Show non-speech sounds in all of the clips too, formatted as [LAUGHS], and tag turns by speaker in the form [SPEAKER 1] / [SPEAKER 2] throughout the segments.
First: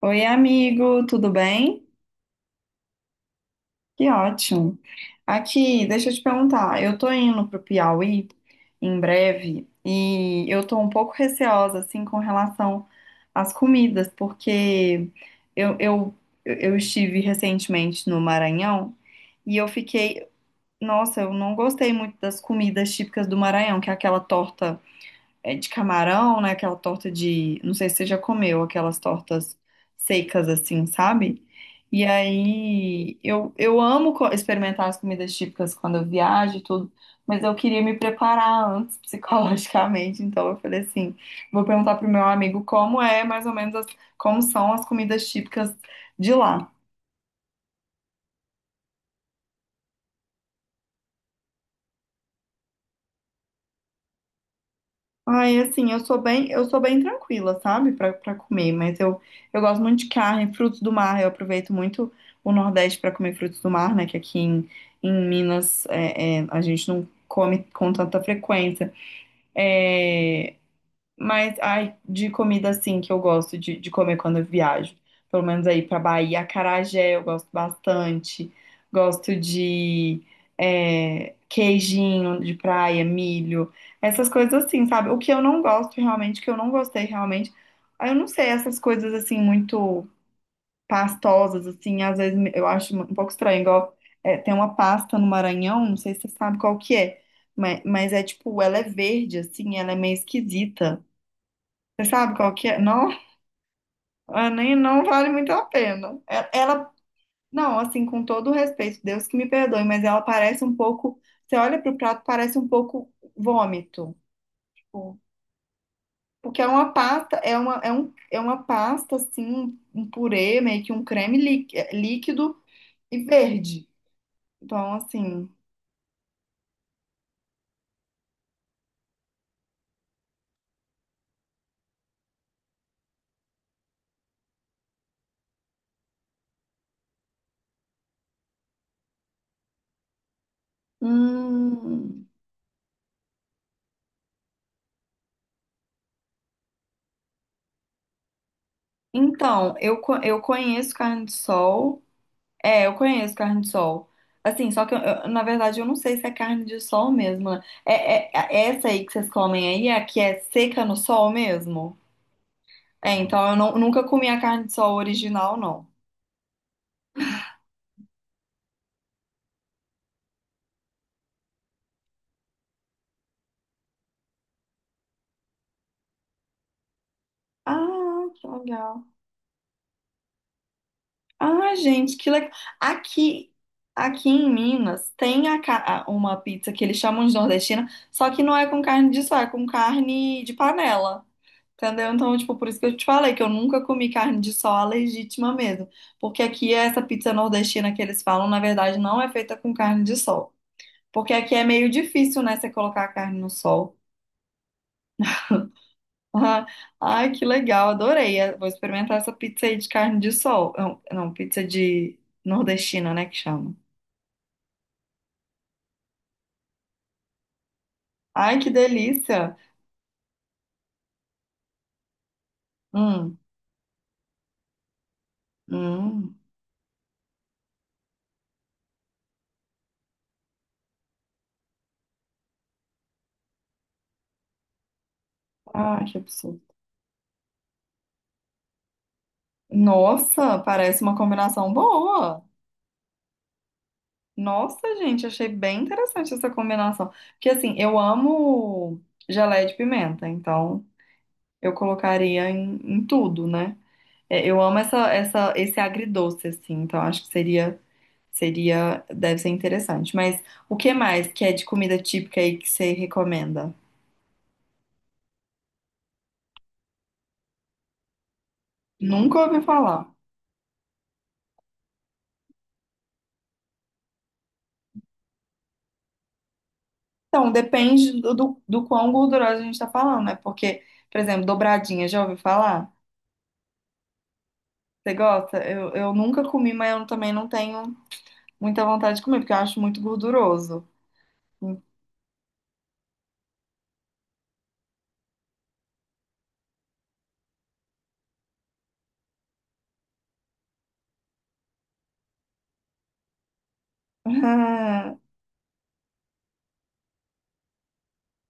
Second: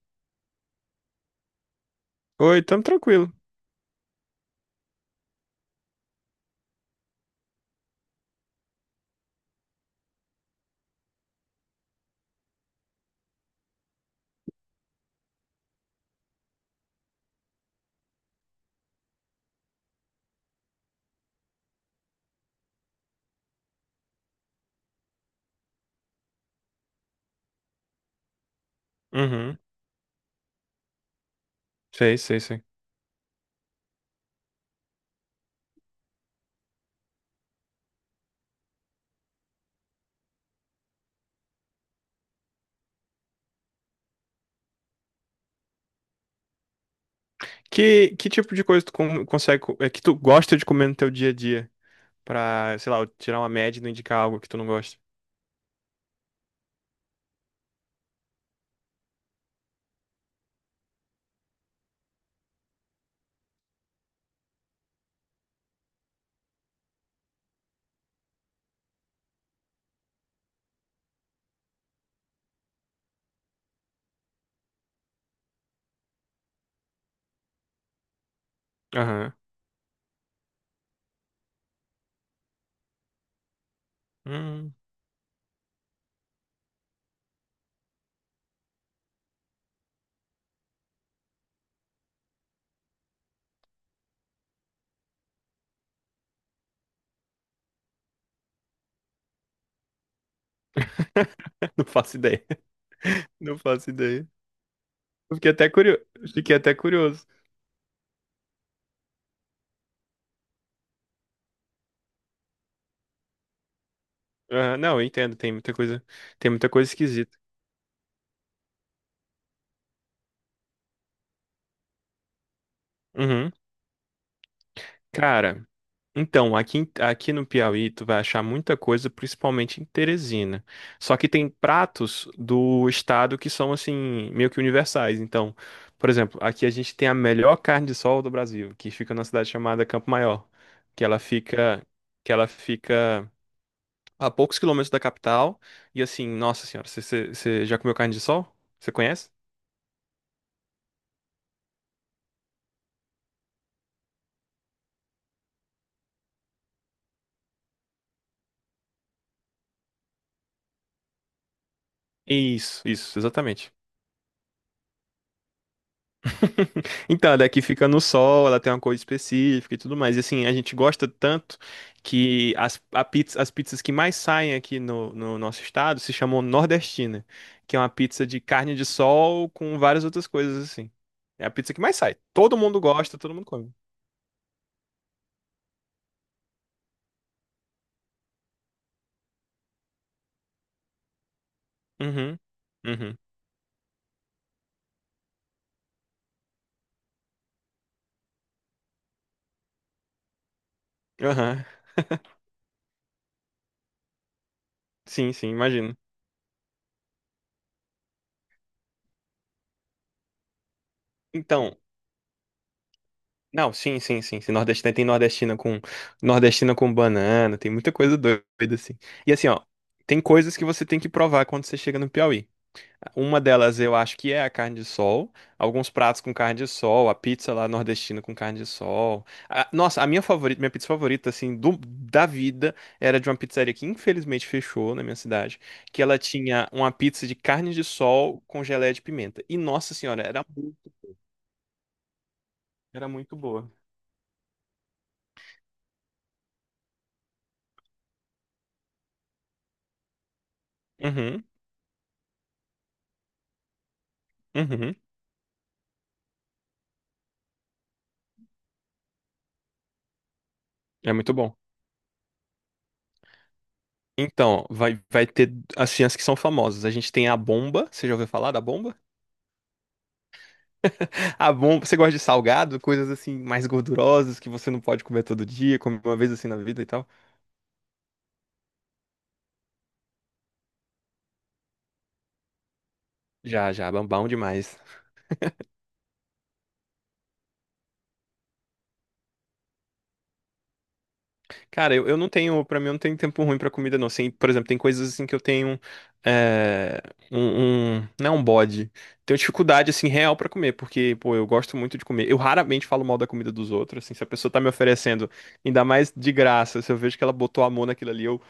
[SPEAKER 1] Oi, amigo, tudo bem?
[SPEAKER 2] Oi, tamo tranquilo.
[SPEAKER 1] Que ótimo. Aqui, deixa eu te perguntar, eu tô indo pro Piauí em breve e eu tô um pouco receosa, assim, com relação às comidas, porque eu, eu, eu estive recentemente no Maranhão e eu fiquei, nossa, eu não gostei muito das comidas típicas do Maranhão, que é aquela torta. É de camarão, né? Aquela torta de. Não sei se você já comeu aquelas
[SPEAKER 2] Uhum.
[SPEAKER 1] tortas secas assim, sabe? E
[SPEAKER 2] Sei, sei, sei.
[SPEAKER 1] aí eu amo experimentar as comidas típicas quando eu viajo e tudo, mas eu queria me preparar antes [LAUGHS] psicologicamente, então eu falei assim, vou perguntar pro meu amigo como é mais ou menos como são as comidas típicas de lá.
[SPEAKER 2] Que tipo de coisa consegue, é que tu gosta de comer no teu dia a dia? Pra, sei lá, eu tirar uma média e não indicar algo que tu não gosta.
[SPEAKER 1] Ai, assim, eu sou bem tranquila, sabe, pra para comer, mas eu gosto muito de carne, frutos do mar, eu aproveito muito o Nordeste pra comer frutos do mar, né, que em Minas a gente não come com tanta frequência. É, mas, ai, de comida assim que eu gosto de comer quando eu viajo. Pelo menos aí pra Bahia, acarajé eu gosto bastante.
[SPEAKER 2] Aham.
[SPEAKER 1] Gosto de queijinho de praia, milho, essas coisas
[SPEAKER 2] Hum.
[SPEAKER 1] assim, sabe? O que eu não gosto realmente, o que eu não gostei realmente, ah, eu não sei, essas coisas assim muito pastosas, assim, às vezes eu acho um pouco estranho. Igual é, tem uma pasta no Maranhão, não sei se você sabe qual que é, mas é tipo, ela é verde, assim, ela é meio esquisita.
[SPEAKER 2] [LAUGHS] Não
[SPEAKER 1] Você
[SPEAKER 2] faço
[SPEAKER 1] sabe
[SPEAKER 2] ideia.
[SPEAKER 1] qual que é? Não,
[SPEAKER 2] [LAUGHS] Não faço ideia.
[SPEAKER 1] ah, nem não vale
[SPEAKER 2] Eu fiquei
[SPEAKER 1] muito a
[SPEAKER 2] até curioso.
[SPEAKER 1] pena.
[SPEAKER 2] Fiquei até
[SPEAKER 1] Ela,
[SPEAKER 2] curioso.
[SPEAKER 1] não, assim, com todo o respeito, Deus que me perdoe, mas ela parece um pouco, você olha pro prato, parece um pouco vômito.
[SPEAKER 2] Aham. Não, eu
[SPEAKER 1] Tipo,
[SPEAKER 2] entendo, tem muita coisa, tem
[SPEAKER 1] porque é
[SPEAKER 2] muita coisa
[SPEAKER 1] uma pasta,
[SPEAKER 2] esquisita.
[SPEAKER 1] é uma, é um, é uma pasta, assim, um purê, meio que um creme líquido e
[SPEAKER 2] Uhum.
[SPEAKER 1] verde. Então, assim,
[SPEAKER 2] Cara, então, aqui, aqui no Piauí, tu vai achar muita coisa, principalmente em Teresina. Só que tem pratos do estado que são, assim, meio que universais. Então, por exemplo, aqui a gente tem a melhor carne de sol do Brasil, que fica numa cidade chamada Campo Maior, que ela fica,
[SPEAKER 1] hum,
[SPEAKER 2] que ela fica a poucos quilômetros da capital. E assim, nossa senhora, você já comeu carne de sol? Você conhece?
[SPEAKER 1] então, eu, eu conheço carne de sol. É, eu conheço carne de sol. Assim, só que na verdade eu não sei se é carne de sol mesmo, né? É essa aí que vocês comem aí é a que é seca no sol mesmo?
[SPEAKER 2] Isso,
[SPEAKER 1] É,
[SPEAKER 2] isso,
[SPEAKER 1] então eu
[SPEAKER 2] exatamente.
[SPEAKER 1] nunca comi a carne de sol original, não.
[SPEAKER 2] [LAUGHS] Então, a daqui fica no sol, ela tem uma cor específica e tudo mais. E assim, a gente gosta tanto que a as pizzas que mais saem aqui no nosso estado se chamam nordestina, que é uma
[SPEAKER 1] Ah,
[SPEAKER 2] pizza de
[SPEAKER 1] que
[SPEAKER 2] carne de
[SPEAKER 1] legal.
[SPEAKER 2] sol com várias outras coisas assim. É a pizza
[SPEAKER 1] Ah,
[SPEAKER 2] que mais sai.
[SPEAKER 1] gente, que legal.
[SPEAKER 2] Todo mundo gosta, todo mundo
[SPEAKER 1] Aqui,
[SPEAKER 2] come.
[SPEAKER 1] aqui em Minas tem uma pizza que eles chamam de nordestina, só que não é com carne de sol, é com carne de panela. Entendeu? Então,
[SPEAKER 2] Uhum.
[SPEAKER 1] tipo, por isso que eu te
[SPEAKER 2] Uhum.
[SPEAKER 1] falei que eu nunca comi carne de sol a legítima mesmo. Porque aqui essa pizza nordestina que eles falam, na verdade, não é feita com carne de sol. Porque aqui é
[SPEAKER 2] Aham.
[SPEAKER 1] meio difícil, né, você colocar a carne no sol.
[SPEAKER 2] Sim, sim, imagino.
[SPEAKER 1] [LAUGHS] Ai, que legal, adorei. Vou experimentar essa pizza aí de carne de sol. Não, não, pizza
[SPEAKER 2] Então,
[SPEAKER 1] de nordestina, né, que
[SPEAKER 2] não,
[SPEAKER 1] chama.
[SPEAKER 2] sim, sim, sim, sim. Nordestina, tem nordestina com banana, tem muita coisa doida
[SPEAKER 1] Ai, que
[SPEAKER 2] assim. E assim,
[SPEAKER 1] delícia.
[SPEAKER 2] ó, tem coisas que você tem que provar quando você chega no Piauí.
[SPEAKER 1] Hum,
[SPEAKER 2] Uma delas eu acho que é a carne de sol, alguns pratos com
[SPEAKER 1] hum.
[SPEAKER 2] carne de sol, a pizza lá nordestina com carne de sol. Nossa, a minha favorita, minha pizza favorita assim da vida era de uma pizzaria que infelizmente fechou na minha cidade, que
[SPEAKER 1] Ai,
[SPEAKER 2] ela
[SPEAKER 1] que absurdo.
[SPEAKER 2] tinha uma pizza de carne de sol com geleia de pimenta. E nossa senhora,
[SPEAKER 1] Nossa, parece uma combinação boa.
[SPEAKER 2] era muito boa.
[SPEAKER 1] Nossa, gente, achei bem interessante essa combinação. Porque assim, eu amo geleia de pimenta, então
[SPEAKER 2] Uhum,
[SPEAKER 1] eu colocaria em tudo, né? É, eu amo
[SPEAKER 2] uhum.
[SPEAKER 1] essa, esse agridoce, assim, então acho que seria, deve ser interessante. Mas o que
[SPEAKER 2] É
[SPEAKER 1] mais
[SPEAKER 2] muito
[SPEAKER 1] que é
[SPEAKER 2] bom.
[SPEAKER 1] de comida típica aí que você recomenda?
[SPEAKER 2] Então, vai ter assim, as ciências que são famosas. A gente tem a bomba. Você já ouviu falar da bomba?
[SPEAKER 1] Nunca ouvi falar.
[SPEAKER 2] [LAUGHS] A bomba. Você gosta de salgado? Coisas assim mais gordurosas que você não pode comer todo dia, come uma vez assim na vida e tal.
[SPEAKER 1] Então, depende do quão gordurosa a gente tá falando, né? Porque, por exemplo, dobradinha, já ouviu falar?
[SPEAKER 2] Já, já, bom bom demais.
[SPEAKER 1] Você gosta? Eu nunca comi, mas eu também não tenho muita vontade de comer, porque eu acho muito gorduroso. Hum.
[SPEAKER 2] Cara, eu não tenho, pra mim, eu não tenho tempo ruim pra comida, não. Assim, por exemplo, tem coisas assim que eu tenho é, não é um bode. Tenho dificuldade assim real pra comer, porque, pô, eu gosto muito de comer. Eu raramente falo mal da comida dos outros, assim, se a pessoa tá me oferecendo,
[SPEAKER 1] [LAUGHS]
[SPEAKER 2] ainda mais de graça, se eu vejo que ela botou amor naquilo ali,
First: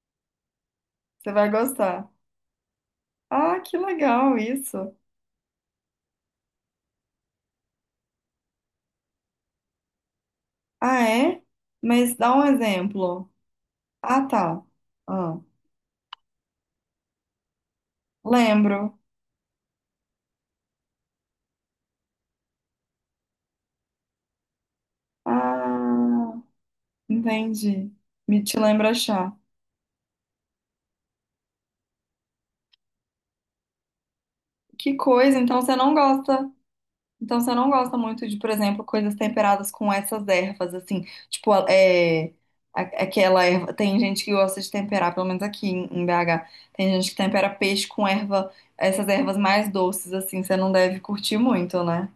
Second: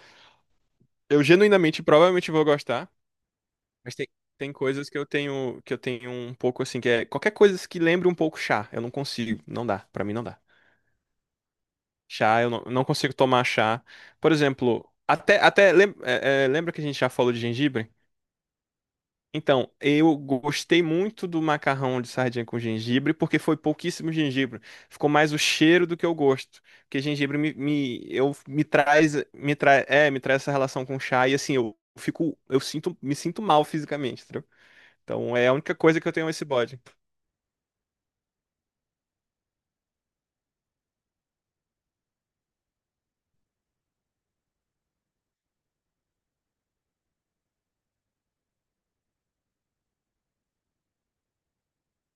[SPEAKER 2] eu
[SPEAKER 1] Você vai
[SPEAKER 2] genuinamente
[SPEAKER 1] gostar.
[SPEAKER 2] provavelmente vou gostar,
[SPEAKER 1] Ah, que
[SPEAKER 2] mas tem,
[SPEAKER 1] legal
[SPEAKER 2] tem coisas
[SPEAKER 1] isso.
[SPEAKER 2] que eu tenho um pouco assim, que é qualquer coisa que lembre um pouco chá, eu não consigo, não dá, pra mim não dá.
[SPEAKER 1] Ah, é? Mas dá
[SPEAKER 2] Chá,
[SPEAKER 1] um
[SPEAKER 2] eu não, não consigo
[SPEAKER 1] exemplo.
[SPEAKER 2] tomar chá.
[SPEAKER 1] Ah,
[SPEAKER 2] Por
[SPEAKER 1] tá.
[SPEAKER 2] exemplo,
[SPEAKER 1] Ah,
[SPEAKER 2] até até lem- é, é, lembra que a gente já falou de gengibre?
[SPEAKER 1] lembro.
[SPEAKER 2] Então, eu gostei muito do macarrão de sardinha com gengibre, porque foi pouquíssimo gengibre. Ficou mais o cheiro do que o
[SPEAKER 1] Ah,
[SPEAKER 2] gosto. Porque gengibre me,
[SPEAKER 1] entendi.
[SPEAKER 2] me, eu,
[SPEAKER 1] Me te lembra chá.
[SPEAKER 2] me traz, é, me traz essa relação com chá e assim, eu fico, eu sinto, me sinto mal fisicamente, entendeu?
[SPEAKER 1] Que
[SPEAKER 2] Então,
[SPEAKER 1] coisa,
[SPEAKER 2] é a
[SPEAKER 1] então
[SPEAKER 2] única
[SPEAKER 1] você não
[SPEAKER 2] coisa que eu tenho esse
[SPEAKER 1] gosta.
[SPEAKER 2] bode.
[SPEAKER 1] Então você não gosta muito de, por exemplo, coisas temperadas com essas ervas, assim, tipo, é, aquela erva. Tem gente que gosta de temperar, pelo menos em BH, tem gente que tempera peixe com erva, essas ervas mais doces, assim, você não deve curtir muito, né?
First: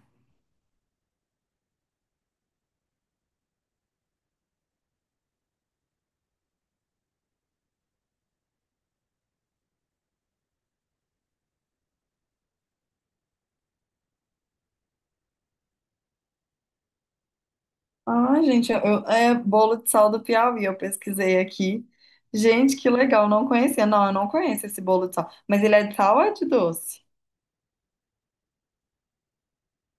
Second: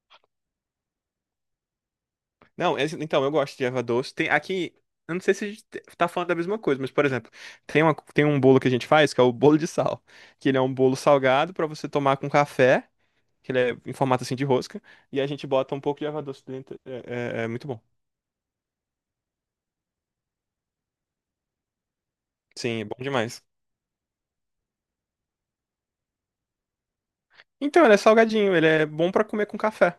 [SPEAKER 2] Não, então, eu gosto de erva doce. Tem aqui, eu não sei se a gente tá falando da mesma coisa, mas, por exemplo, tem um bolo que a gente faz, que é o bolo de sal, que ele é um bolo salgado para você tomar com café, que ele é em formato assim de rosca, e a gente bota um pouco de erva doce dentro. É muito bom.
[SPEAKER 1] Ah, gente, é bolo de sal do Piauí, eu pesquisei aqui. Gente,
[SPEAKER 2] Sim, é
[SPEAKER 1] que
[SPEAKER 2] bom
[SPEAKER 1] legal,
[SPEAKER 2] demais.
[SPEAKER 1] não conhecia. Não, eu não conheço esse bolo de sal. Mas ele é de sal ou é de doce?
[SPEAKER 2] Então, ele é salgadinho, ele é bom pra comer com café.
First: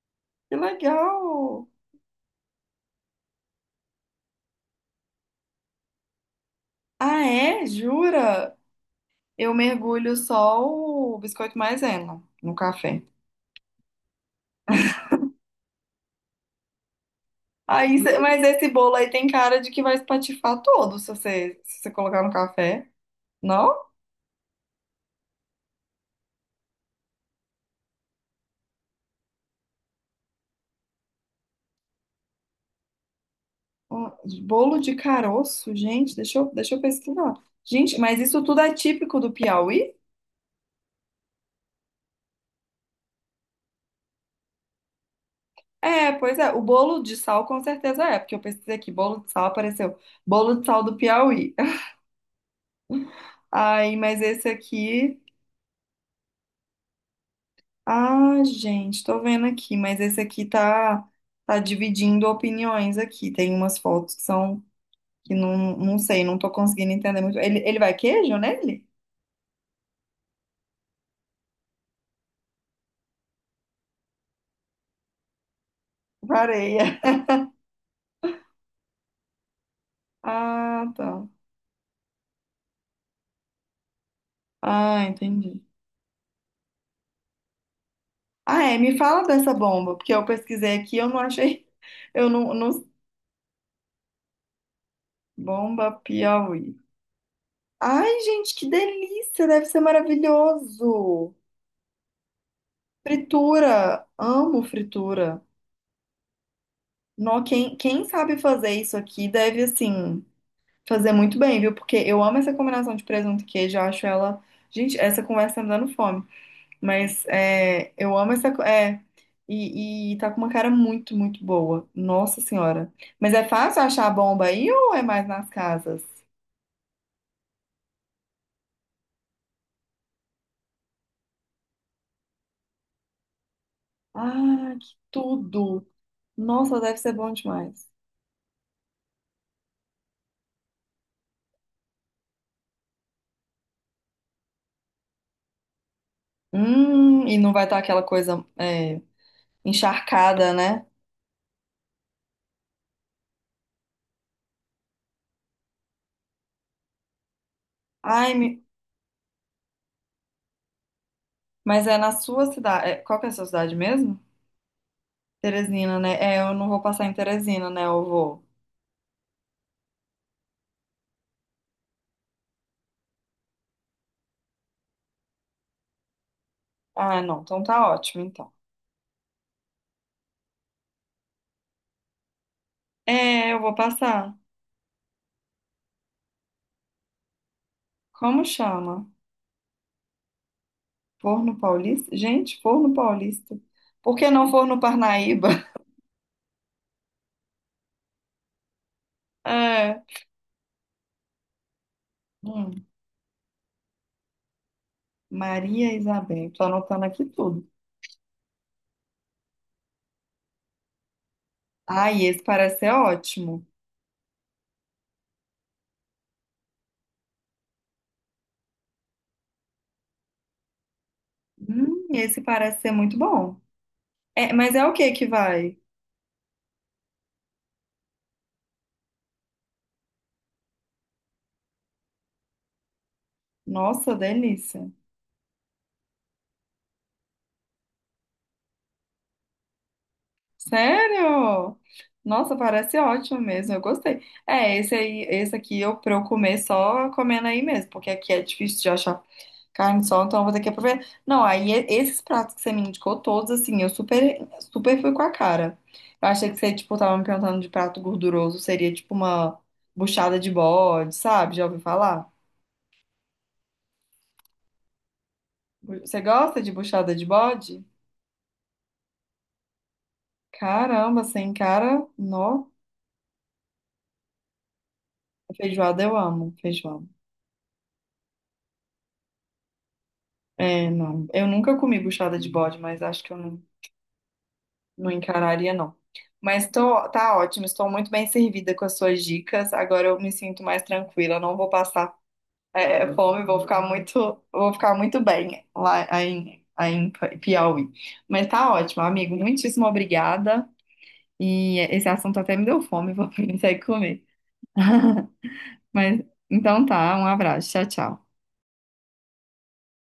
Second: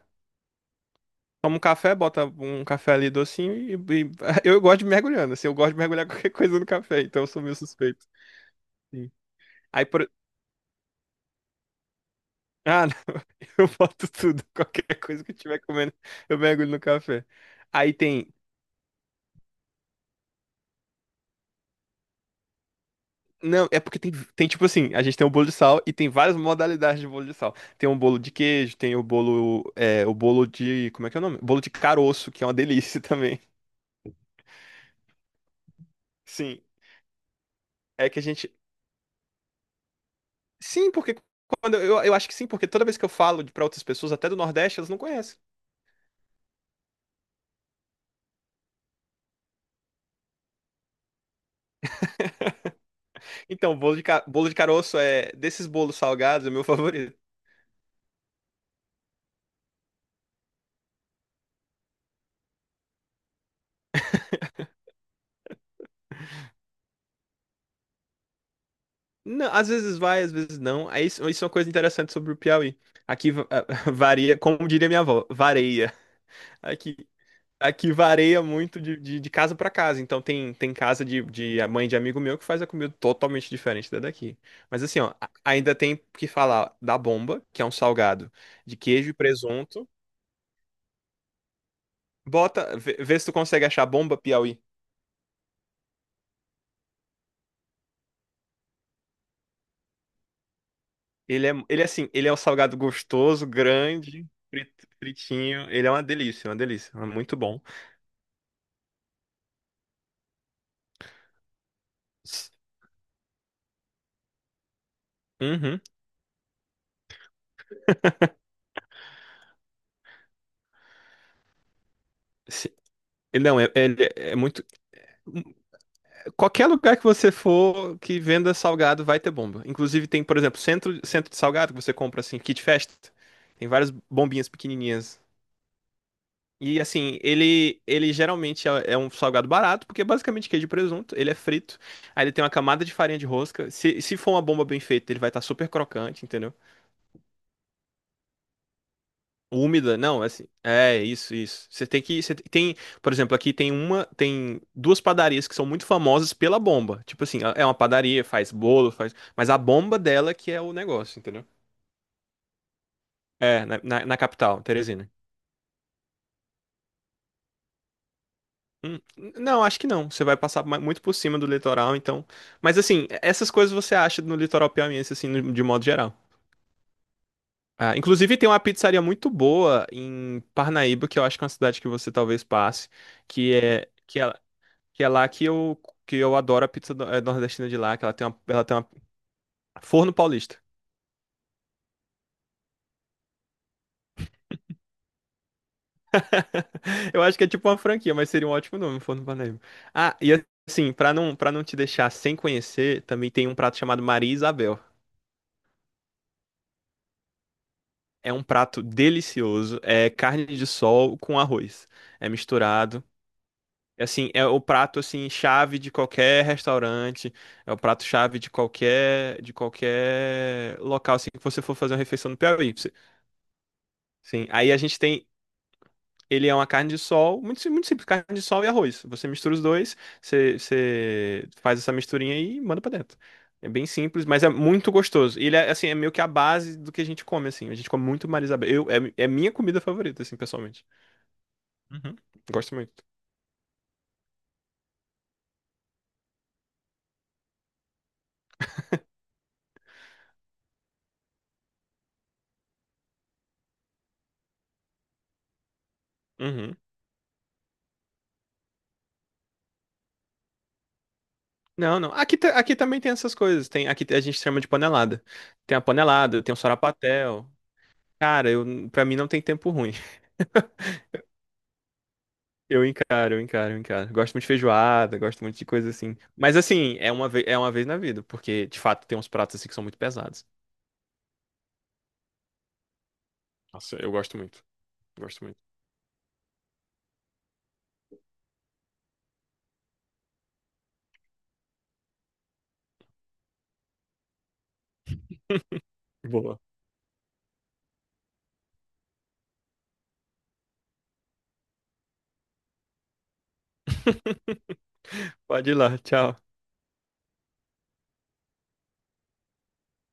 [SPEAKER 1] Que legal!
[SPEAKER 2] Toma um café, bota um café ali docinho [LAUGHS] eu gosto de mergulhando, assim, eu gosto de mergulhar [LAUGHS] qualquer coisa no café,
[SPEAKER 1] Ah,
[SPEAKER 2] então eu sou meio
[SPEAKER 1] é?
[SPEAKER 2] suspeito.
[SPEAKER 1] Jura?
[SPEAKER 2] Sim.
[SPEAKER 1] Eu
[SPEAKER 2] Aí por...
[SPEAKER 1] mergulho só o biscoito maisena no
[SPEAKER 2] Ah,
[SPEAKER 1] café.
[SPEAKER 2] [LAUGHS] eu boto tudo, qualquer coisa que eu estiver comendo, eu mergulho no café. Aí
[SPEAKER 1] Aí,
[SPEAKER 2] tem.
[SPEAKER 1] mas esse bolo aí tem cara de que vai espatifar todo se você, se você colocar no café.
[SPEAKER 2] Não,
[SPEAKER 1] Não?
[SPEAKER 2] é porque tem, tem tipo assim, a gente tem o bolo de sal e tem várias modalidades de bolo de sal. Tem um bolo de queijo, tem o bolo de, como é que é o nome? Bolo de caroço, que é uma delícia [LAUGHS] também.
[SPEAKER 1] Um bolo de caroço, gente,
[SPEAKER 2] Sim,
[SPEAKER 1] deixa eu pesquisar. Gente,
[SPEAKER 2] é que
[SPEAKER 1] mas
[SPEAKER 2] a
[SPEAKER 1] isso
[SPEAKER 2] gente,
[SPEAKER 1] tudo é típico do Piauí?
[SPEAKER 2] sim, porque quando eu acho que sim, porque toda vez que eu pra outras pessoas, até do Nordeste, elas não conhecem.
[SPEAKER 1] É, pois é. O bolo de sal com certeza é, porque eu pesquisei aqui, bolo de sal apareceu. Bolo de sal do Piauí. [LAUGHS]
[SPEAKER 2] Então,
[SPEAKER 1] Aí, mas esse
[SPEAKER 2] bolo de caroço
[SPEAKER 1] aqui.
[SPEAKER 2] é desses bolos salgados é o meu [LAUGHS] favorito.
[SPEAKER 1] Ah, gente, tô vendo aqui, mas esse tá dividindo opiniões aqui. Tem umas fotos que são, que não, não sei, não tô conseguindo entender muito. Ele vai queijo nele?
[SPEAKER 2] Não, às vezes vai, às vezes não. Aí isso é uma coisa interessante sobre o Piauí. Aqui [LAUGHS] varia, como diria minha avó, vareia. Aqui.
[SPEAKER 1] Areia. [LAUGHS]
[SPEAKER 2] Aqui varia muito de casa para casa. Então tem, tem
[SPEAKER 1] Ah,
[SPEAKER 2] casa
[SPEAKER 1] tá.
[SPEAKER 2] de a mãe de amigo meu que faz a comida totalmente diferente da daqui. Mas assim,
[SPEAKER 1] Ah,
[SPEAKER 2] ó,
[SPEAKER 1] entendi.
[SPEAKER 2] ainda tem que falar da bomba, que é um salgado
[SPEAKER 1] Ah,
[SPEAKER 2] de
[SPEAKER 1] é, me
[SPEAKER 2] queijo e
[SPEAKER 1] fala dessa
[SPEAKER 2] presunto.
[SPEAKER 1] bomba, porque eu pesquisei aqui, eu não achei, [LAUGHS] eu não,
[SPEAKER 2] Bota,
[SPEAKER 1] não...
[SPEAKER 2] vê se tu consegue achar bomba Piauí.
[SPEAKER 1] Bomba Piauí. Ai, gente, que delícia, deve ser maravilhoso.
[SPEAKER 2] Ele é assim, ele é um salgado gostoso,
[SPEAKER 1] Fritura,
[SPEAKER 2] grande,
[SPEAKER 1] amo fritura.
[SPEAKER 2] fritinho. Ele é uma delícia, uma delícia. É muito
[SPEAKER 1] Nó,
[SPEAKER 2] bom.
[SPEAKER 1] quem, quem sabe fazer isso aqui deve, assim... Fazer muito bem, viu? Porque eu amo
[SPEAKER 2] S-
[SPEAKER 1] essa combinação de presunto e queijo, eu acho ela. Gente, essa conversa tá me
[SPEAKER 2] Uhum.
[SPEAKER 1] dando fome. Mas é, eu amo essa. É, e tá com uma cara muito, muito boa. Nossa
[SPEAKER 2] Se-
[SPEAKER 1] Senhora. Mas é
[SPEAKER 2] Não, é,
[SPEAKER 1] fácil
[SPEAKER 2] ele
[SPEAKER 1] achar a
[SPEAKER 2] é é
[SPEAKER 1] bomba
[SPEAKER 2] muito.
[SPEAKER 1] aí ou é mais nas casas?
[SPEAKER 2] Qualquer lugar que você for que venda salgado vai ter bomba. Inclusive tem, por exemplo, centro de salgado que você compra assim, Kit Fest. Tem várias bombinhas
[SPEAKER 1] Ah, que
[SPEAKER 2] pequenininhas.
[SPEAKER 1] tudo!
[SPEAKER 2] E
[SPEAKER 1] Nossa, deve ser
[SPEAKER 2] assim,
[SPEAKER 1] bom
[SPEAKER 2] ele
[SPEAKER 1] demais.
[SPEAKER 2] ele geralmente é um salgado barato, porque é basicamente queijo e presunto, ele é frito. Aí ele tem uma camada de farinha de rosca. Se for uma bomba bem feita, ele vai estar super crocante, entendeu?
[SPEAKER 1] E não vai estar aquela coisa é,
[SPEAKER 2] Úmida, não, é assim,
[SPEAKER 1] encharcada, né?
[SPEAKER 2] é isso, isso. Você tem, por exemplo, aqui tem duas padarias que são muito famosas pela bomba. Tipo assim, é uma padaria,
[SPEAKER 1] Ai,
[SPEAKER 2] faz bolo, faz, mas a bomba dela que é o negócio, entendeu?
[SPEAKER 1] mas é na sua cidade. Qual que é a sua
[SPEAKER 2] É,
[SPEAKER 1] cidade
[SPEAKER 2] na
[SPEAKER 1] mesmo?
[SPEAKER 2] capital, Teresina.
[SPEAKER 1] Teresina, né? É, eu não vou passar em Teresina, né? Eu vou.
[SPEAKER 2] Hum, não, acho que não. Você vai passar muito por cima do litoral, então. Mas assim, essas coisas você acha no litoral piauiense, assim, de modo geral.
[SPEAKER 1] Ah, não, então tá
[SPEAKER 2] Ah,
[SPEAKER 1] ótimo,
[SPEAKER 2] inclusive tem
[SPEAKER 1] então.
[SPEAKER 2] uma pizzaria muito boa em Parnaíba, que eu acho que é uma cidade que você talvez passe,
[SPEAKER 1] É,
[SPEAKER 2] que
[SPEAKER 1] eu vou
[SPEAKER 2] é que
[SPEAKER 1] passar.
[SPEAKER 2] ela, que é lá que eu adoro a pizza nordestina de lá, que
[SPEAKER 1] Como
[SPEAKER 2] ela tem uma
[SPEAKER 1] chama?
[SPEAKER 2] Forno Paulista.
[SPEAKER 1] Forno Paulista? Gente, Forno Paulista. Por que não Forno Parnaíba? [LAUGHS]
[SPEAKER 2] [LAUGHS] Eu acho que é tipo uma franquia, mas seria um ótimo nome, Forno Paulista.
[SPEAKER 1] É.
[SPEAKER 2] Ah, e assim, pra não, para não te deixar sem
[SPEAKER 1] Hum,
[SPEAKER 2] conhecer, também tem um prato chamado Maria Isabel.
[SPEAKER 1] Maria Isabel. Tô anotando aqui tudo.
[SPEAKER 2] É um prato delicioso, é carne de sol com arroz.
[SPEAKER 1] Ai,
[SPEAKER 2] É
[SPEAKER 1] esse parece ser
[SPEAKER 2] misturado.
[SPEAKER 1] ótimo.
[SPEAKER 2] É assim, é o prato assim chave de qualquer restaurante, é o prato chave de qualquer local assim que você for fazer uma refeição no
[SPEAKER 1] Esse
[SPEAKER 2] Piauí.
[SPEAKER 1] parece ser muito bom.
[SPEAKER 2] Sim,
[SPEAKER 1] É,
[SPEAKER 2] aí
[SPEAKER 1] mas
[SPEAKER 2] a
[SPEAKER 1] é o
[SPEAKER 2] gente
[SPEAKER 1] que que
[SPEAKER 2] tem.
[SPEAKER 1] vai?
[SPEAKER 2] Ele é uma carne de sol, muito simples, carne de sol e arroz. Você mistura os dois, você faz essa misturinha aí e manda pra dentro. É bem
[SPEAKER 1] Nossa,
[SPEAKER 2] simples, mas é muito
[SPEAKER 1] delícia.
[SPEAKER 2] gostoso. E ele é, assim, é meio que a base do que a gente come, assim. A gente come muito Marisabel. É minha comida favorita, assim, pessoalmente.
[SPEAKER 1] Sério?
[SPEAKER 2] Uhum.
[SPEAKER 1] Nossa,
[SPEAKER 2] Gosto
[SPEAKER 1] parece
[SPEAKER 2] muito.
[SPEAKER 1] ótimo mesmo. Eu gostei. É, esse aí, esse aqui eu pra eu comer só comendo aí mesmo, porque aqui é difícil de achar carne sol, então eu vou ter que aproveitar. Não, aí esses pratos que você me indicou todos, assim, eu super, super fui com a cara. Eu achei que você,
[SPEAKER 2] Uhum.
[SPEAKER 1] tipo, tava me perguntando de prato gorduroso, seria tipo uma buchada de bode, sabe? Já ouviu
[SPEAKER 2] Não, não.
[SPEAKER 1] falar?
[SPEAKER 2] Aqui, aqui também tem essas coisas. Tem, aqui a gente chama de panelada. Tem a
[SPEAKER 1] Você
[SPEAKER 2] panelada, tem o
[SPEAKER 1] gosta de buchada de
[SPEAKER 2] sarapatel.
[SPEAKER 1] bode?
[SPEAKER 2] Cara, eu, pra mim não tem tempo ruim. [LAUGHS]
[SPEAKER 1] Caramba, sem cara, nó.
[SPEAKER 2] Eu encaro, eu encaro, eu encaro. Gosto muito de feijoada, gosto muito de coisa
[SPEAKER 1] Feijoada
[SPEAKER 2] assim.
[SPEAKER 1] eu amo,
[SPEAKER 2] Mas assim,
[SPEAKER 1] feijoada.
[SPEAKER 2] é uma vez na vida, porque de fato tem uns pratos assim que são muito pesados.
[SPEAKER 1] É, não. Eu nunca comi buchada de bode, mas acho que eu não,
[SPEAKER 2] Nossa, eu gosto muito.
[SPEAKER 1] não
[SPEAKER 2] Gosto muito.
[SPEAKER 1] encararia, não. Mas tô, tá ótimo, estou muito bem servida com as suas dicas. Agora eu me sinto mais tranquila, não vou passar é fome, vou ficar muito bem
[SPEAKER 2] [LAUGHS]
[SPEAKER 1] lá
[SPEAKER 2] Boa.
[SPEAKER 1] em, aí em Piauí. Mas tá ótimo, amigo. Muitíssimo obrigada. E esse assunto até me deu fome, vou [LAUGHS] sair comer.
[SPEAKER 2] [LAUGHS] Pode ir
[SPEAKER 1] [LAUGHS]
[SPEAKER 2] lá,
[SPEAKER 1] Mas
[SPEAKER 2] tchau.
[SPEAKER 1] então tá, um abraço. Tchau, tchau.